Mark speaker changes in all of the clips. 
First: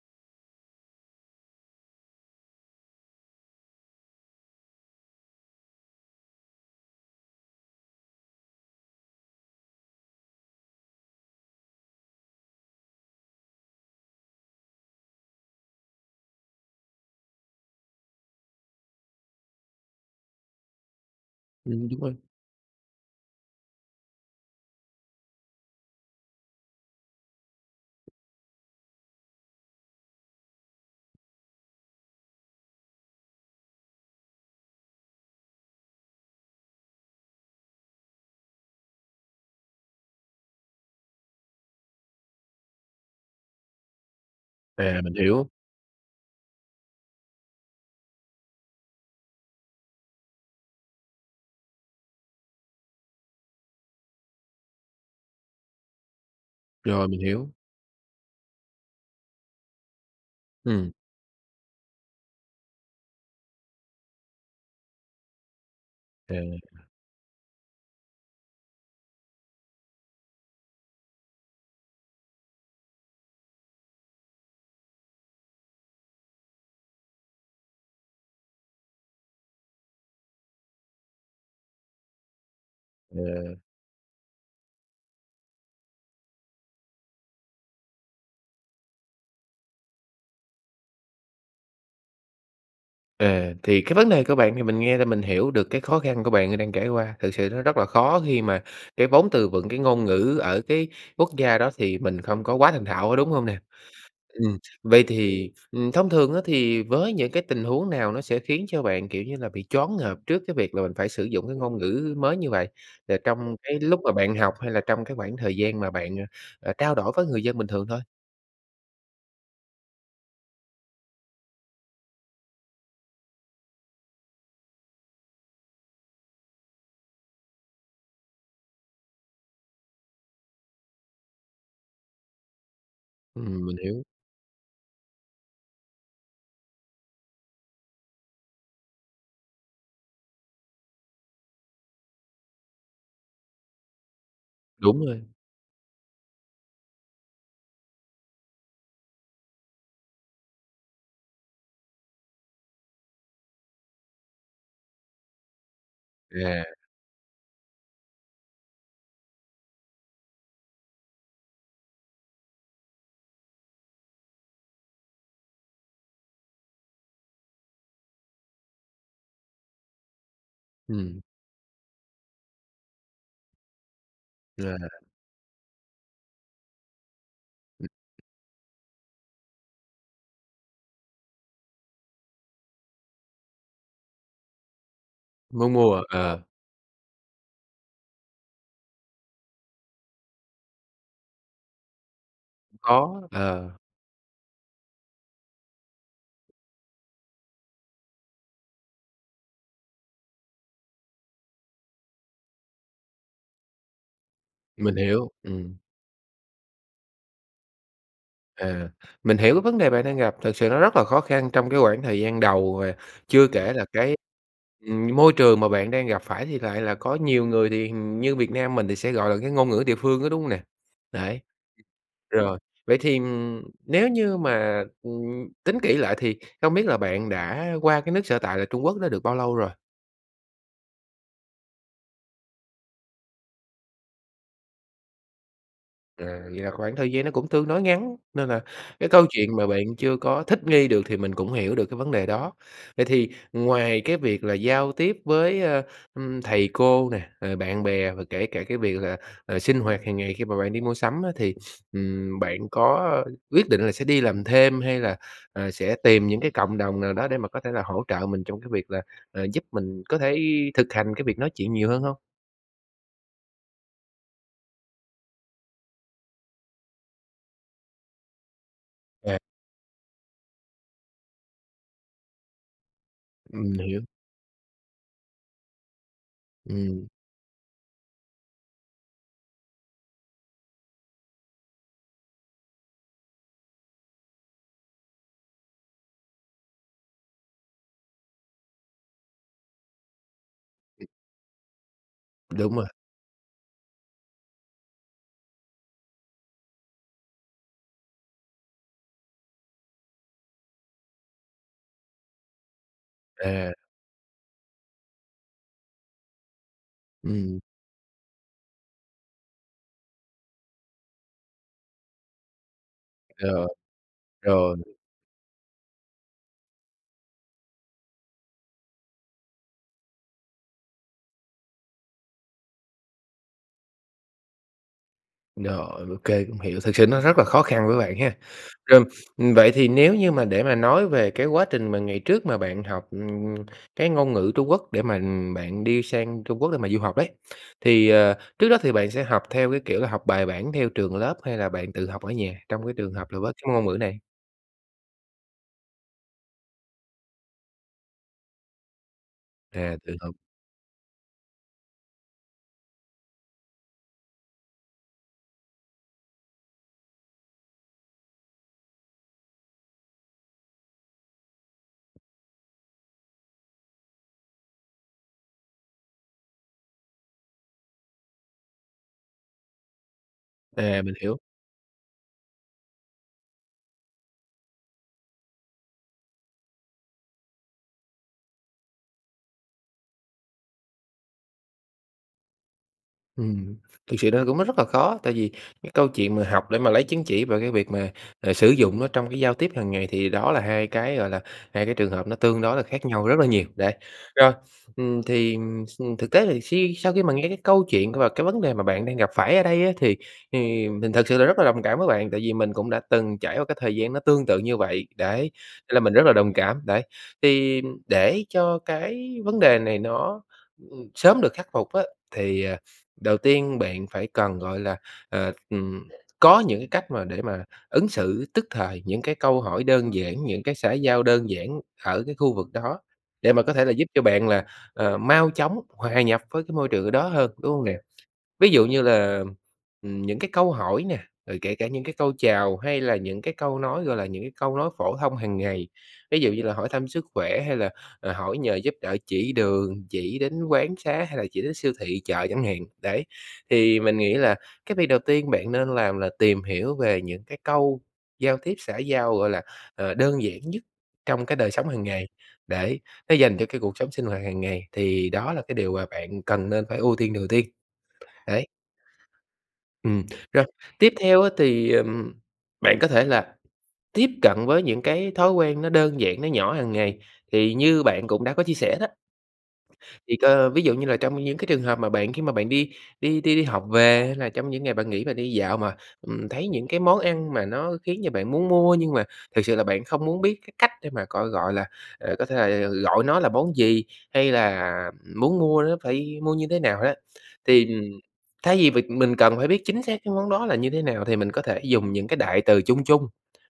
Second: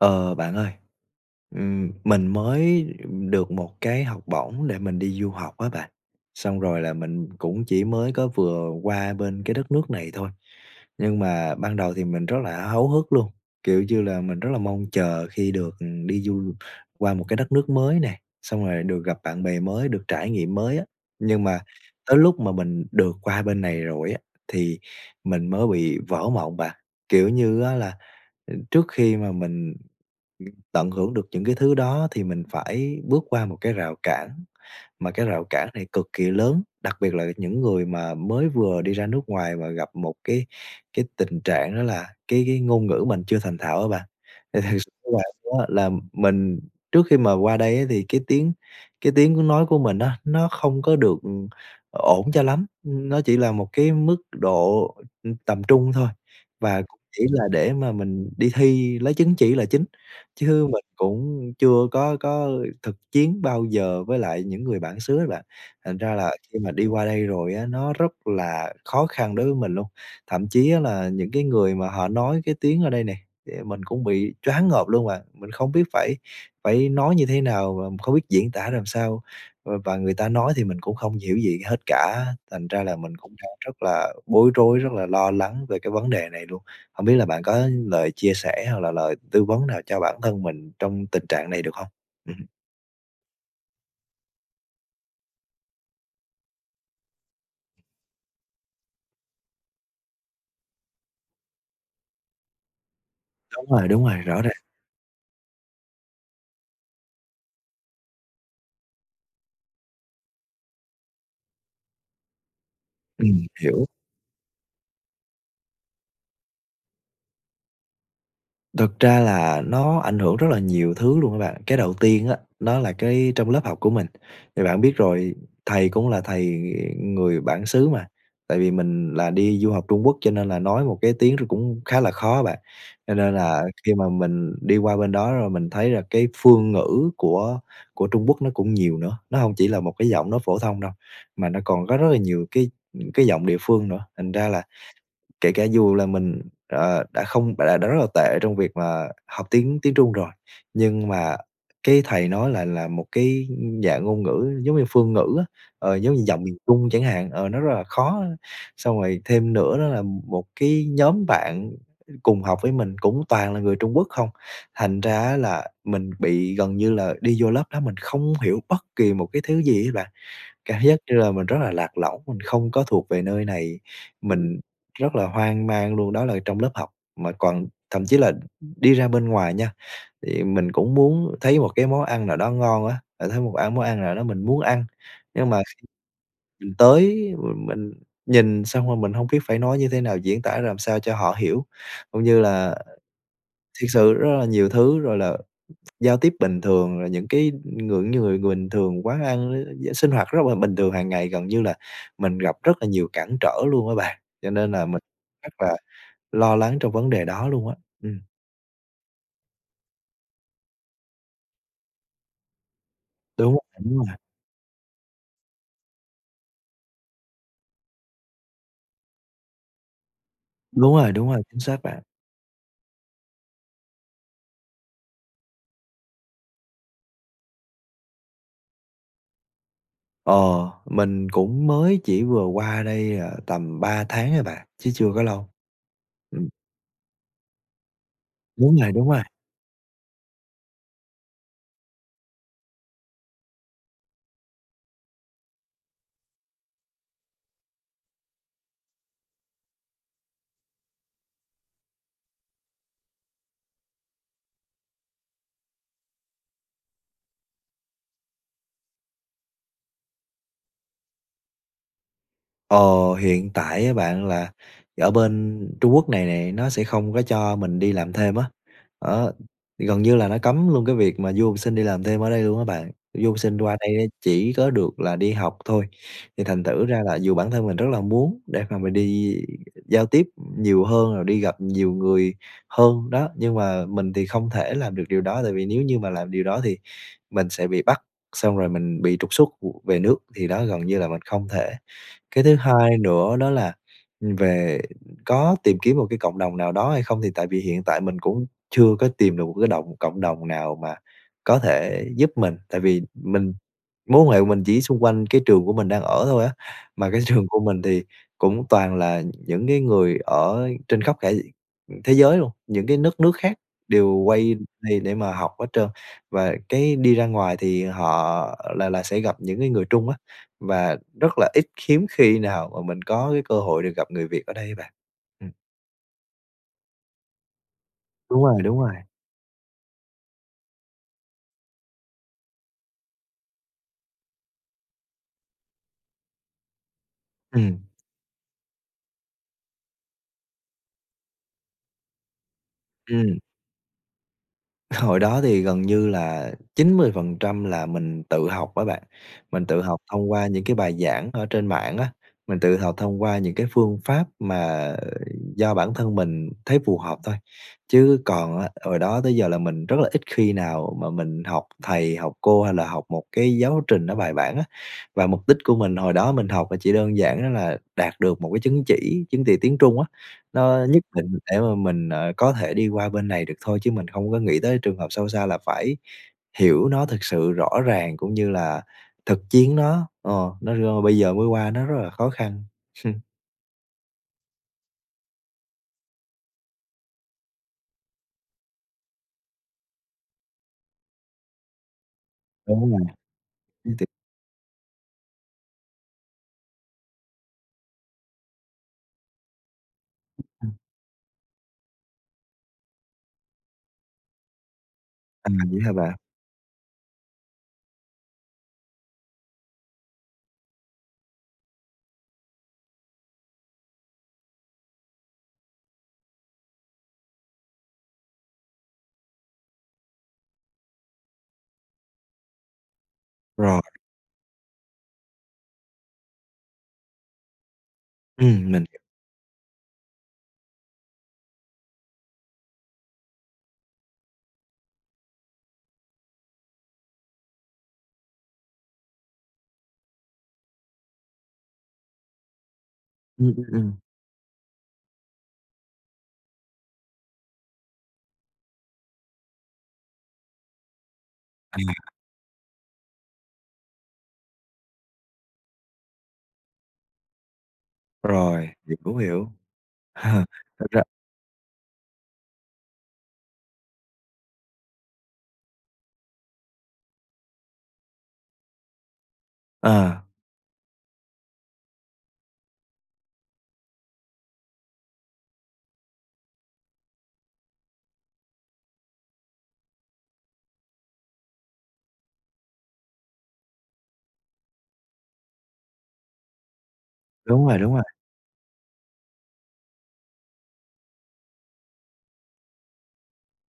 Speaker 1: Ờ, bạn ơi, ừm, mình mới được một cái học bổng để mình đi du học á bạn. Xong rồi là mình cũng chỉ mới có vừa qua bên cái đất nước này thôi, nhưng mà ban đầu thì mình rất là háo hức luôn, kiểu như là, mình rất là mong chờ khi được đi du qua một cái đất nước mới nè, xong rồi được gặp bạn bè mới, được trải nghiệm mới á. Nhưng mà
Speaker 2: Ừm, đúng rồi.
Speaker 1: tới lúc mà mình được qua bên này rồi á, thì mình mới bị vỡ mộng bạn, kiểu như á là, trước khi mà mình tận hưởng được những cái thứ đó thì mình phải bước qua một cái rào cản, mà cái rào cản này cực kỳ lớn, đặc biệt là những người mà mới vừa đi ra nước ngoài mà gặp một cái cái tình trạng đó là cái cái ngôn ngữ mình chưa thành thạo á bạn. Thì thật s
Speaker 2: À, mình
Speaker 1: là
Speaker 2: hiểu.
Speaker 1: đó, là mình trước khi mà qua đây á thì cái tiếng cái tiếng nói của mình á, nó không có được, ừm, ổn cho lắm, nó chỉ là một cái mức độ, ưm, tầm trung thôi, và
Speaker 2: Rồi, mình
Speaker 1: chỉ là
Speaker 2: hiểu.
Speaker 1: để mà mình đi thi lấy chứng chỉ là chính, chứ mình
Speaker 2: Ừm.
Speaker 1: cũng chưa có có thực chiến bao giờ với lại những người bản xứ á bạn. Thành ra là
Speaker 2: À.
Speaker 1: khi mà đi qua đây rồi á, nó rất là khó khăn đối với mình luôn, thậm chí á là những cái người mà họ nói cái tiếng ở đây nè, mình cũng bị choáng ngợp luôn mà, mình không biết phải phải nói như thế nào và không biết diễn tả làm sao, v và người ta nói thì mình cũng không hiểu gì hết cả. Thành ra là mình cũng đang
Speaker 2: À.
Speaker 1: rất là bối rối, rất là lo lắng về cái vấn đề này luôn, hổng biết là bạn có lời chia sẻ hoặc là lời tư vấn nào cho bản thân mình trong tình trạng này, được hông? Ừm.
Speaker 2: Ờ, thì cái vấn đề của bạn thì mình nghe là mình hiểu được cái khó khăn của bạn đang trải qua, thực sự nó rất là khó khi mà cái vốn từ vựng cái ngôn ngữ ở cái quốc gia đó thì mình không có quá thành thạo, có đúng hông nè?
Speaker 1: Đúng rồi, đúng rồi, rõ
Speaker 2: Ừm,
Speaker 1: ràng.
Speaker 2: vậy thì, ừm, thông thường á thì với những cái tình huống nào nó sẽ khiến cho bạn, kiểu như là, bị choáng ngợp trước cái việc là mình phải sử dụng cái ngôn ngữ mới như vậy, rồi
Speaker 1: Ừm,
Speaker 2: trong cái
Speaker 1: hiểu.
Speaker 2: lúc mà bạn học hay là trong cái khoảng thời gian mà bạn, ờ, ờ, trao đổi có người dân bình thường thôi?
Speaker 1: Thực ra là nó ảnh hưởng rất là nhiều thứ luôn á bạn. Cái đầu tiên á, nó là cái trong lớp học của mình, thì bạn biết rồi thầy cũng là thầy, ừ, người bản xứ mà, tại vì mình là đi du học Trung Quốc cho nên là nói một cái tiếng nó cũng khá là khó á bạn. Cho nên là
Speaker 2: Ừm, mình
Speaker 1: khi
Speaker 2: hiểu.
Speaker 1: mà mình đi qua bên đó rồi mình thấy là cái phương ngữ của của Trung Quốc nó cũng nhiều nữa, nó hông chỉ là một cái giọng nói phổ thông đâu mà nó còn có rất rất là nhiều cái, ừm, cái giọng địa phương nữa. Thành ra là
Speaker 2: Đúng rồi.
Speaker 1: kể cả dù là mình, ờ, đã không đã đã rất là tệ trong việc mà học tiếng tiếng Trung rồi, nhưng mà cái thầy nói lại là một cái, ưm, dạng ngôn ngữ giống như phương ngữ á, ờ, giống như giọng miền
Speaker 2: Yeah.
Speaker 1: Trung chẳng hạn, ờ, nó rất là khó, xong rồi thêm nữa đó là một cái nhóm bạn cùng học với mình cũng toàn là người Trung Quốc không. Thành ra á là mình bị gần như là đi vô lớp đó mình không hiểu bất kỳ một cái thứ gì đó bạn, cảm giác như
Speaker 2: Ừm.
Speaker 1: là mình rất là lạc lõng, mình không có thuộc về nơi này, mình
Speaker 2: Yeah.
Speaker 1: rất là hoang mang luôn. Đó là trong lớp học mà còn thậm chí là đi ra bên ngoài nha, thì mình cũng muốn thấy một cái món ăn nào đó ngon á, ờ, thấy một ăn món ăn nào đó mình muốn ăn, nhưng mà
Speaker 2: Muốn
Speaker 1: kh
Speaker 2: mua à? Ờ.
Speaker 1: mình tới và mình nhìn xong rồi mình hông biết phải nói như thế nào diễn tả làm sao cho họ hiểu. Cũng như là
Speaker 2: Khó, ờ.
Speaker 1: thiệt sự rất là nhiều thứ rồi là giao tiếp bình thường rồi những cái, những người người bình thường quán ăn, ư, sinh hoạt rất là bình thường hàng ngày, gần như là mình gặp rất là nhiều cản trở luôn á bạn, cho nên là
Speaker 2: Mình
Speaker 1: mình
Speaker 2: hiểu,
Speaker 1: rất là
Speaker 2: ừm.
Speaker 1: lo lắng trong vấn đề đó luôn á. Ừm.
Speaker 2: À, mình hiểu cái vấn đề bạn đang gặp, thực sự nó rất là khó khăn trong cái quãng thời gian đầu và chưa
Speaker 1: Đúng,
Speaker 2: kể là cái
Speaker 1: [unintelligible]
Speaker 2: ừm, môi trường mà bạn đang gặp phải thì lại là có nhiều người, thì hình như Việt Nam mình thì sẽ, gọi là, cái ngôn ngữ địa phương đó, đúng hông nè?
Speaker 1: Đúng rồi, đúng
Speaker 2: Đấy,
Speaker 1: rồi, chính xác bạn.
Speaker 2: rồi, vậy thì, ừm, nếu như mà, ừm, tính kỹ lại thì không biết là bạn đã qua cái nước sở tại là Trung Quốc đó được bao lâu rồi?
Speaker 1: Ờ, mình cũng mới chỉ vừa qua đây, à, tầm 3 tháng ấy bà, chứ chưa có lâu.
Speaker 2: À,
Speaker 1: Ừm.
Speaker 2: vậy là khoảng thời gian nó cũng tương đối ngắn nên là
Speaker 1: Đúng rồi,
Speaker 2: cái
Speaker 1: đúng rồi.
Speaker 2: câu chuyện mà bạn chưa có thích nghi được thì mình cũng hiểu được cái vấn đề đó. Vậy thì ngoài cái việc là giao tiếp với, ơ, ưm, thầy cô nè, à, bạn bè và kể cả cái việc là, à, sinh hoạt hàng ngày khi mà bạn đi mua sắm á thì, ừm, bạn có quyết định là sẽ đi làm thêm hay là, à, sẽ tìm những cái cộng đồng nào đó để mà có thể là hỗ trợ mình trong cái việc là, à, giúp mình có thể thực hành cái việc nói chuyện nhiều hơn hông?
Speaker 1: Ờ, hiện tại á bạn là ở bên Trung Quốc này nè, nó sẽ không có cho mình đi làm thêm á, đó.
Speaker 2: À.
Speaker 1: Thì gần như là nó cấm luôn cái việc mà du học sinh đi làm thêm ở đây luôn á bạn, du học sinh
Speaker 2: Ừm,
Speaker 1: qua đây á,
Speaker 2: hiểu.
Speaker 1: chỉ có được là đi học thôi, thì thành thử ra
Speaker 2: Ừm.
Speaker 1: là dù bản thân mình rất là muốn để mà mình đi giao tiếp nhiều hơn, rồi đi gặp nhiều người hơn, đó, nhưng mà mình thì không thể làm được điều đó, tại vì nếu như mà làm điều đó thì mình sẽ bị bắt, xong rồi mình bị trục xuất về nước, thì đó gần như là mình không thể. Cái thứ
Speaker 2: Đúng rồi.
Speaker 1: hai nữa đó là, ừm, về có tìm kiếm một cái cộng đồng nào đó hay không? Thì tại vì hiện tại mình cũng chưa có tìm được một cái động cộng đồng nào mà có thể giúp mình, tại vì mình
Speaker 2: À.
Speaker 1: mối quan hệ của mình chỉ xung quanh cái trường của mình đang ở thôi á, mà cái trường
Speaker 2: Ừm.
Speaker 1: của mình thì cũng toàn là những cái người ở trên khắp cả thế giới luôn, những cái đất nước khác
Speaker 2: Rồi.
Speaker 1: đều quay
Speaker 2: Rồi.
Speaker 1: đây để mà học hết trơn, và cái đi ra ngoài thì họ là là sẽ gặp những cái người Trung á và rất là ít, khiếm khi nào mà mình có cái cơ hội được gặp người Việt ở đây bạn. Ừm.
Speaker 2: Rồi, ô kê, cũng hiểu, thực sự nó rất là khó khăn với bạn ha.
Speaker 1: Đúng rồi, đúng rồi.
Speaker 2: Rồi, ừm, vậy thì nếu như mà để mà nói về cái quá trình mà ngày trước mà bạn học, ừm, ừm, cái ngôn ngữ Trung Quốc để mà, ừm, bạn đi sang Trung Quốc để mà du học ấy,
Speaker 1: Ừm.
Speaker 2: thì, ờ, trước đó thì bạn sẽ học theo cái, kiểu là, học bài bản theo trường lớp hay là bạn tự học ở nhà, trong cái trường hợp
Speaker 1: Ừm.
Speaker 2: là với cái ngôn ngữ này?
Speaker 1: Hồi đó thì gần như là 90% là mình tự học á bạn. Mình tự
Speaker 2: À,
Speaker 1: học
Speaker 2: tự
Speaker 1: thông
Speaker 2: học.
Speaker 1: qua những cái bài giảng ở trên mạng á, mình tự học thông qua những cái phương pháp mà do bản thân mình thấy phù hợp thôi. Chứ còn á, hồi đó tới giờ là mình rất là ít khi nào mà mình học thầy, học cô hay là học một cái giáo trình nó bài bản á. Và mục đích của mình hồi đó mình học là chỉ đơn giản đó là đạt được một cái chứng chỉ, chứng chỉ tiếng Trung á, nó nhất
Speaker 2: À, mình
Speaker 1: định
Speaker 2: hiểu.
Speaker 1: để mà mình, ờ, có thể đi qua bên này được thôi chứ mình không có nghĩ tới trường hợp sâu xa là phải hiểu nó thực sự rõ ràng cũng như là thực chiến nó, ờ, nó rô bây giờ mới qua nó rất là khó khăn.
Speaker 2: Ừm, thực sự nó cũng mất rất là khó, tại vì cái câu chuyện mà học để mà lấy chứng chỉ về cái việc mà, à, sử dụng nó trong cái giao tiếp hàng ngày thì đó là hai cái, gọi là, hai cái trường hợp nó tương đối là
Speaker 1: Đúng rồi.
Speaker 2: khác nhau rất là nhiều, đấy.
Speaker 1: Thiệt
Speaker 2: Rồi, ừm, thì, ừm, thực tế thì si sau khi mà nghe cái câu chuyện và cái vấn đề mà bạn đang gặp phải ở đây á thì thì mình thực sự là rất là đồng cảm với bạn, tại vì mình cũng đã từng trải qua cái thời gian nó tương tự như vậy, đấy,
Speaker 1: À, vậy hả
Speaker 2: nên là mình
Speaker 1: bạn?
Speaker 2: rất là đồng cảm, đấy. Thì để cho cái vấn đề này nó sớm được khắc phục á thì, à, đầu tiên bạn phải cần, gọi là, ờ, ừm, có những cách mà để mà ứng xử tức thời những cái câu hỏi đơn giản, những cái xã giao đơn giản ở cái khu vực đó, để mà có
Speaker 1: Rồi.
Speaker 2: thể là giúp cho bạn là, ờ, mau chóng hòa nhập với cái môi trường ở đó hơn, đúng hông nè? Ví
Speaker 1: Ừm, mình
Speaker 2: dụ như là, ừm, những cái câu hỏi nè, rồi kể cả những cái câu chào hay là những cái câu nói, gọi là, những cái câu nói phổ thông hàng ngày, ví dụ như là hỏi thăm sức khỏe hay là, à, hỏi nhờ giúp đỡ chỉ đường, chỉ đến quán xá hay là chỉ đến siêu thị, chợ, chẳng hạn, đấy.
Speaker 1: Ừm, ừm, ừm.
Speaker 2: Thì mình nghĩ là cái việc đầu tiên bạn nên làm là tìm hiểu về những cái câu giao tiếp xã giao, gọi là, ờ, đơn giản nhất trong cái đời sống hàng
Speaker 1: À.
Speaker 2: ngày, để nó dành cho cái cuộc sống sinh hoạt hàng ngày, thì đó là cái điều mà bạn cần nên phải ưu tiên đầu tiên. Đấy.
Speaker 1: Rồi, thì cũng hiểu.
Speaker 2: Ừm, rồi,
Speaker 1: Thật ra
Speaker 2: tiếp theo á thì, ừm, bạn có thể là tiếp cận với những cái thói quen nó đơn giản, nó nhỏ hàng ngày, thì như bạn cũng đã có chia sẻ đó
Speaker 1: Ờ.
Speaker 2: Thì, cơ ví dụ như là trong những cái trường hợp mà bạn khi mà bạn đi đi đi đi học về hay là trong những ngày bạn nghỉ và đi dạo mà, ừm, thấy những cái món ăn mà nó khiến cho bạn muốn mua nhưng mà thực sự là bạn không muốn biết cái cách để mà, gọi gọi là, ờ, có thể là gọi nó là món gì hay là muốn mua nó phải mua như thế nào á,
Speaker 1: Đúng rồi,
Speaker 2: thì,
Speaker 1: đúng rồi.
Speaker 2: ừm thay vì việc mình cần phải biết chính xác cái món đó là như thế nào thì mình có thể dùng những cái đại từ chung chung.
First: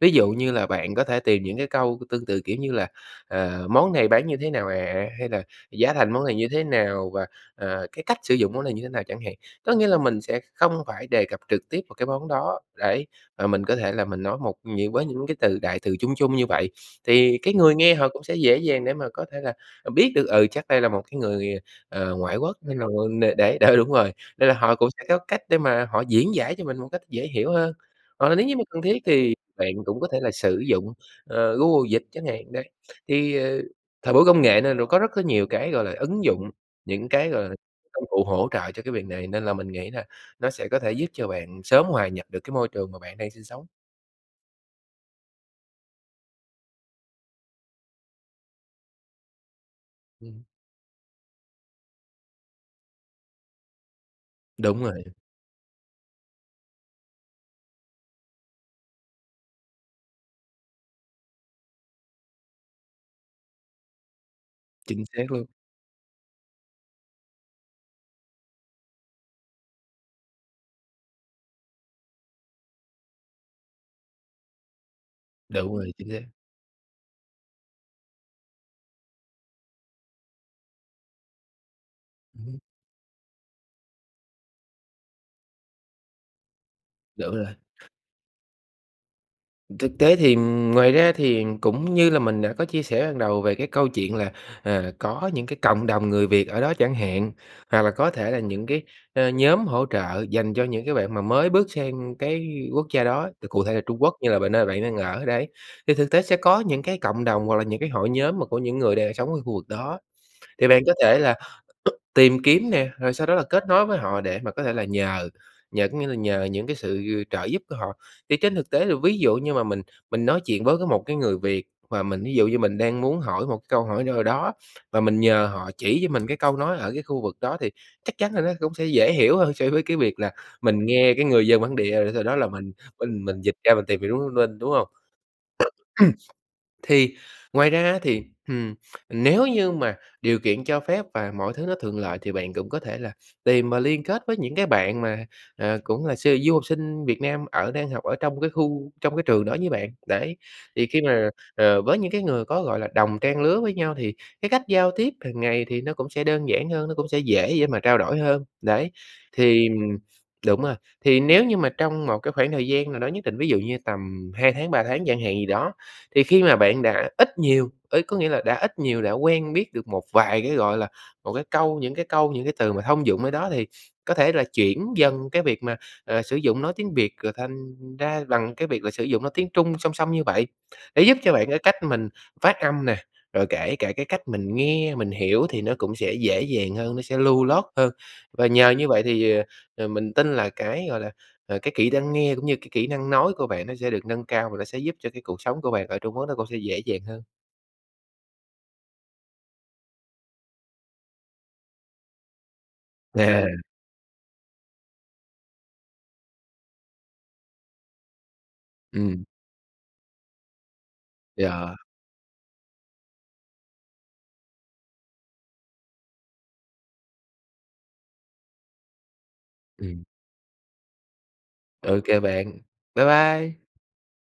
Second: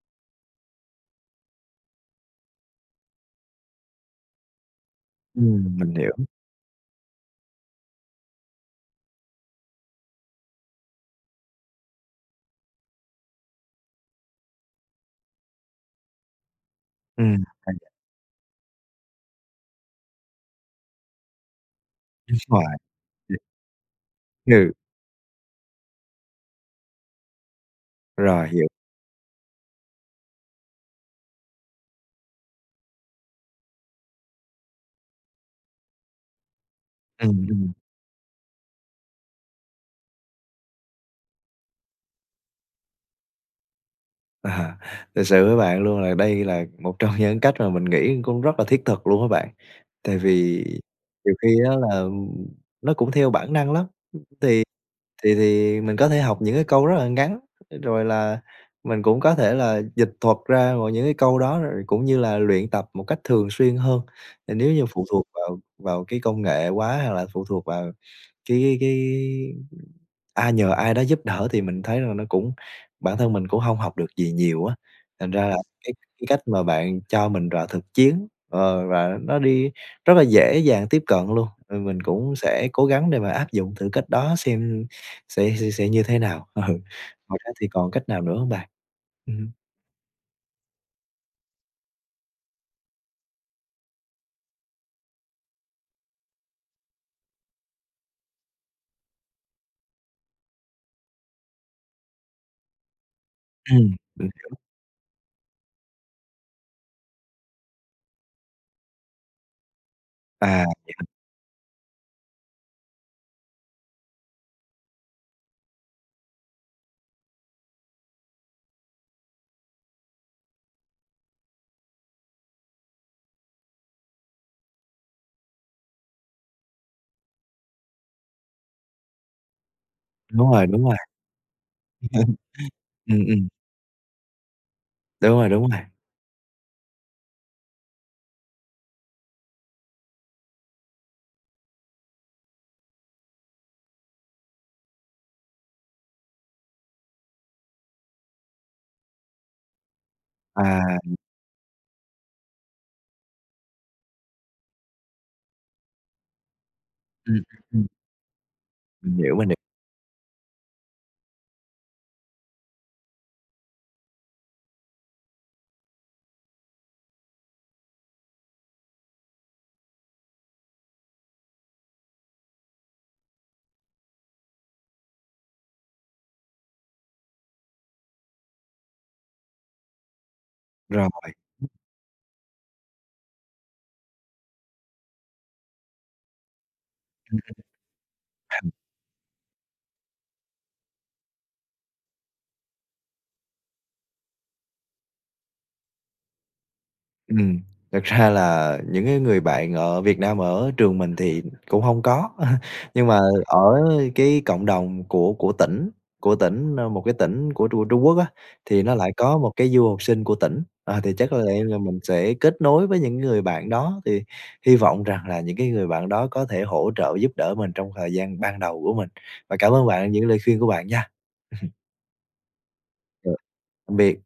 Speaker 2: Ví dụ như là bạn có thể tìm những cái câu tương tự, kiểu như là, ờ, "Món này bán như thế nào ạ?" hay là
Speaker 1: Ừm,
Speaker 2: "Giá
Speaker 1: mình hiểu.
Speaker 2: thành món này như thế nào?" và, à, "Cái cách sử dụng món này như thế nào?" chẳng hạn. Có nghĩa là mình sẽ không phải đề cập trực tiếp vào cái món đó để mà mình có thể là mình nói một những với những cái từ đại từ chung chung như vậy, thì
Speaker 1: Ừm.
Speaker 2: cái người
Speaker 1: Mình
Speaker 2: nghe họ cũng sẽ dễ dàng để mà có thể là, à, biết được, ừ, chắc đây là một cái người, à,
Speaker 1: Nước
Speaker 2: ngoại quốc
Speaker 1: ngoài.
Speaker 2: nên là người để để đó, đúng rồi! Nên là
Speaker 1: Ừ.
Speaker 2: họ cũng sẽ có cách để mà họ diễn giải cho mình một cách dễ hiểu hơn. Hoặc nếu
Speaker 1: Rồi,
Speaker 2: như mà
Speaker 1: hiểu.
Speaker 2: cần thiết thì bạn cũng có thể là sử dụng, ờ, Google Dịch chẳng hạn, đấy. Thì, ờ, thời buổi công nghệ nên là có rất cái nhiều cái, gọi là, ứng dụng, những cái, gọi
Speaker 1: Ừm,
Speaker 2: là,
Speaker 1: ừm.
Speaker 2: công cụ hỗ trợ cho cái việc này nên là mình nghĩ là nó sẽ có thể giúp cho bạn sớm hòa nhập được cái môi trường mà bạn đang sinh sống.
Speaker 1: À, thực sự với bạn luôn là đây là một trong những cách mà mình nghĩ cũng rất là thiết thực luôn á bạn, tại
Speaker 2: Ừm.
Speaker 1: vì nhiều khi á là nó cũng theo bản năng lắm. Thì
Speaker 2: Đúng rồi.
Speaker 1: thì thì mình có thể học những cái câu rất là ngắn, rồi là mình cũng có thể là dịch thuật ra và những cái câu đó rồi cũng như là luyện tập một cách thường xuyên hơn, nên nếu như phụ
Speaker 2: Chính xác
Speaker 1: thuộc
Speaker 2: luôn!
Speaker 1: vào vào cái công nghệ quá hoặc là phụ thuộc vào cái cái ai nhờ ai đó giúp đỡ thì mình thấy rằng nó cũng bản thân mình cũng hông học được gì nhiều á. Thành ra là
Speaker 2: Đúng
Speaker 1: cái
Speaker 2: rồi, chính xác.
Speaker 1: cái cách mà bạn cho mình rào thực chiến, ờ, và nó đi rất là dễ dàng tiếp cận luôn, rồi mình cũng
Speaker 2: Ừm hứm.
Speaker 1: sẽ cố gắng để mà áp dụng thử cách đó xem sẽ sẽ sẽ như thế nào. Ừ,
Speaker 2: Đủ
Speaker 1: ngoài
Speaker 2: rồi.
Speaker 1: ra thì còn cách nào nữa hông bạn? Ừm.
Speaker 2: Thực tế thì, ừm, ngoài ra thì cũng như là mình đã có chia sẻ ban đầu về cái câu chuyện là, à, có những cái cộng đồng người Việt ở đó chẳng hạn, hoặc là có thể là những cái, ơ, nhóm hỗ trợ dành cho những cái bạn mà mới bước sang cái quốc gia đó, thì cụ thể là
Speaker 1: Ừm.
Speaker 2: Trung Quốc
Speaker 1: Mình
Speaker 2: như là b
Speaker 1: hiểu.
Speaker 2: nơi bạn đang ở, đấy, thì thực tế sẽ có những cái cộng đồng hoặc là những cái hội nhóm mà của những người đang sống ở khu vực đó.
Speaker 1: À,
Speaker 2: Thì bạn có
Speaker 1: vậy
Speaker 2: thể là tìm kiếm nè, rồi sau đó là kết nối với họ để mà có thể là nhờ, nhờ có nghĩa là nhờ những cái sự trợ giúp của họ. Thì trên thực tế là ví dụ như mà mình mình nói chuyện với cái một cái người Việt và mình ví dụ như mình đang muốn hỏi một cái câu hỏi nào đó, và mình nhờ họ chỉ cho mình cái câu nói ở cái khu vực đó thì chắc chắn là nó cũng sẽ dễ hiểu hơn so với cái việc là
Speaker 1: Đúng rồi, đúng
Speaker 2: mình
Speaker 1: rồi.
Speaker 2: nghe cái người dân bản địa, rồi sau đó là mình mình
Speaker 1: Ừm,
Speaker 2: mình
Speaker 1: ừm.
Speaker 2: dịch ra mình tìm hiểu đúng một minh, đúng hông?
Speaker 1: Đúng rồi, đúng rồi.
Speaker 2: Thì ngoài ra á thì, ừm, nếu như mà điều kiện cho phép và mọi thứ nó thuận lợi thì bạn cũng có thể là tìm mà liên kết với những cái bạn mà, à, cũng là su du học sinh Việt Nam ở đang học ở trong cái khu trong cái trường đó với bạn, đấy.
Speaker 1: À,
Speaker 2: Thì khi
Speaker 1: ừm.
Speaker 2: mà, ờ, với những cái người có, gọi là, đồng trang lứa với nhau thì cái cách giao tiếp hàng ngày thì nó cũng sẽ đơn giản hơn, nó cũng sẽ
Speaker 1: Ừm,
Speaker 2: dễ dễ mà
Speaker 1: ừm.
Speaker 2: trao đổi hơn, đấy.
Speaker 1: Mình hiểu, mình hiể
Speaker 2: Thì đúng rồi, thì nếu như mà trong một cái khoảng thời gian nào đó nhất định, ví dụ như tầm 2 tháng, 3 tháng chẳng hạn gì đó, thì khi mà bạn đã ít nhiều, ý có nghĩa là đã ít nhiều đã quen biết được một vài cái, gọi là, một cái câu những cái câu, những cái từ mà thông dụng ở đó thì có thể là chuyển dần cái việc mà, à, sử dụng nói tiếng Việt rồi thành ra bằng cái việc là sử dụng nói tiếng Trung song song như vậy, để
Speaker 1: Rồi.
Speaker 2: giúp cho bạn cái cách mình phát âm nè, rồi kể cả cái cách mình nghe, mình hiểu thì nó cũng sẽ dễ dàng hơn, nó sẽ lưu loát hơn. Và nhờ như vậy thì, ờ, mình tin là cái, gọi là, ờ, cái kỹ năng nghe cũng như cái kỹ năng nói của bạn nó sẽ được nâng cao và nó sẽ giúp cho cái cuộc sống của bạn ở Trung Quốc nó cũng sẽ dễ dàng hơn.
Speaker 1: Ừm. Thật ra là những cái người bạn ở Việt Nam ở trường mình thì cũng hông có, nhưng mà ở
Speaker 2: À.
Speaker 1: cái cộng đồng của của tỉnh của tỉnh, ơ, một cái tỉnh của Trung Trung Quốc á, thì nó lại
Speaker 2: Ừm.
Speaker 1: có một cái du học sinh của tỉnh, ờ, thì chắc có lẽ
Speaker 2: Dò.
Speaker 1: là mình sẽ kết nối với những người bạn đó thì hy vọng rằng là những cái người bạn đó có thể hỗ trợ giúp đỡ mình trong thời gian ban đầu của mình. Và cảm ơn
Speaker 2: Ừm.
Speaker 1: bạn những lời khuyên của bạn nha!
Speaker 2: OK bạn. Bye
Speaker 1: Tạm
Speaker 2: bye!
Speaker 1: biệt!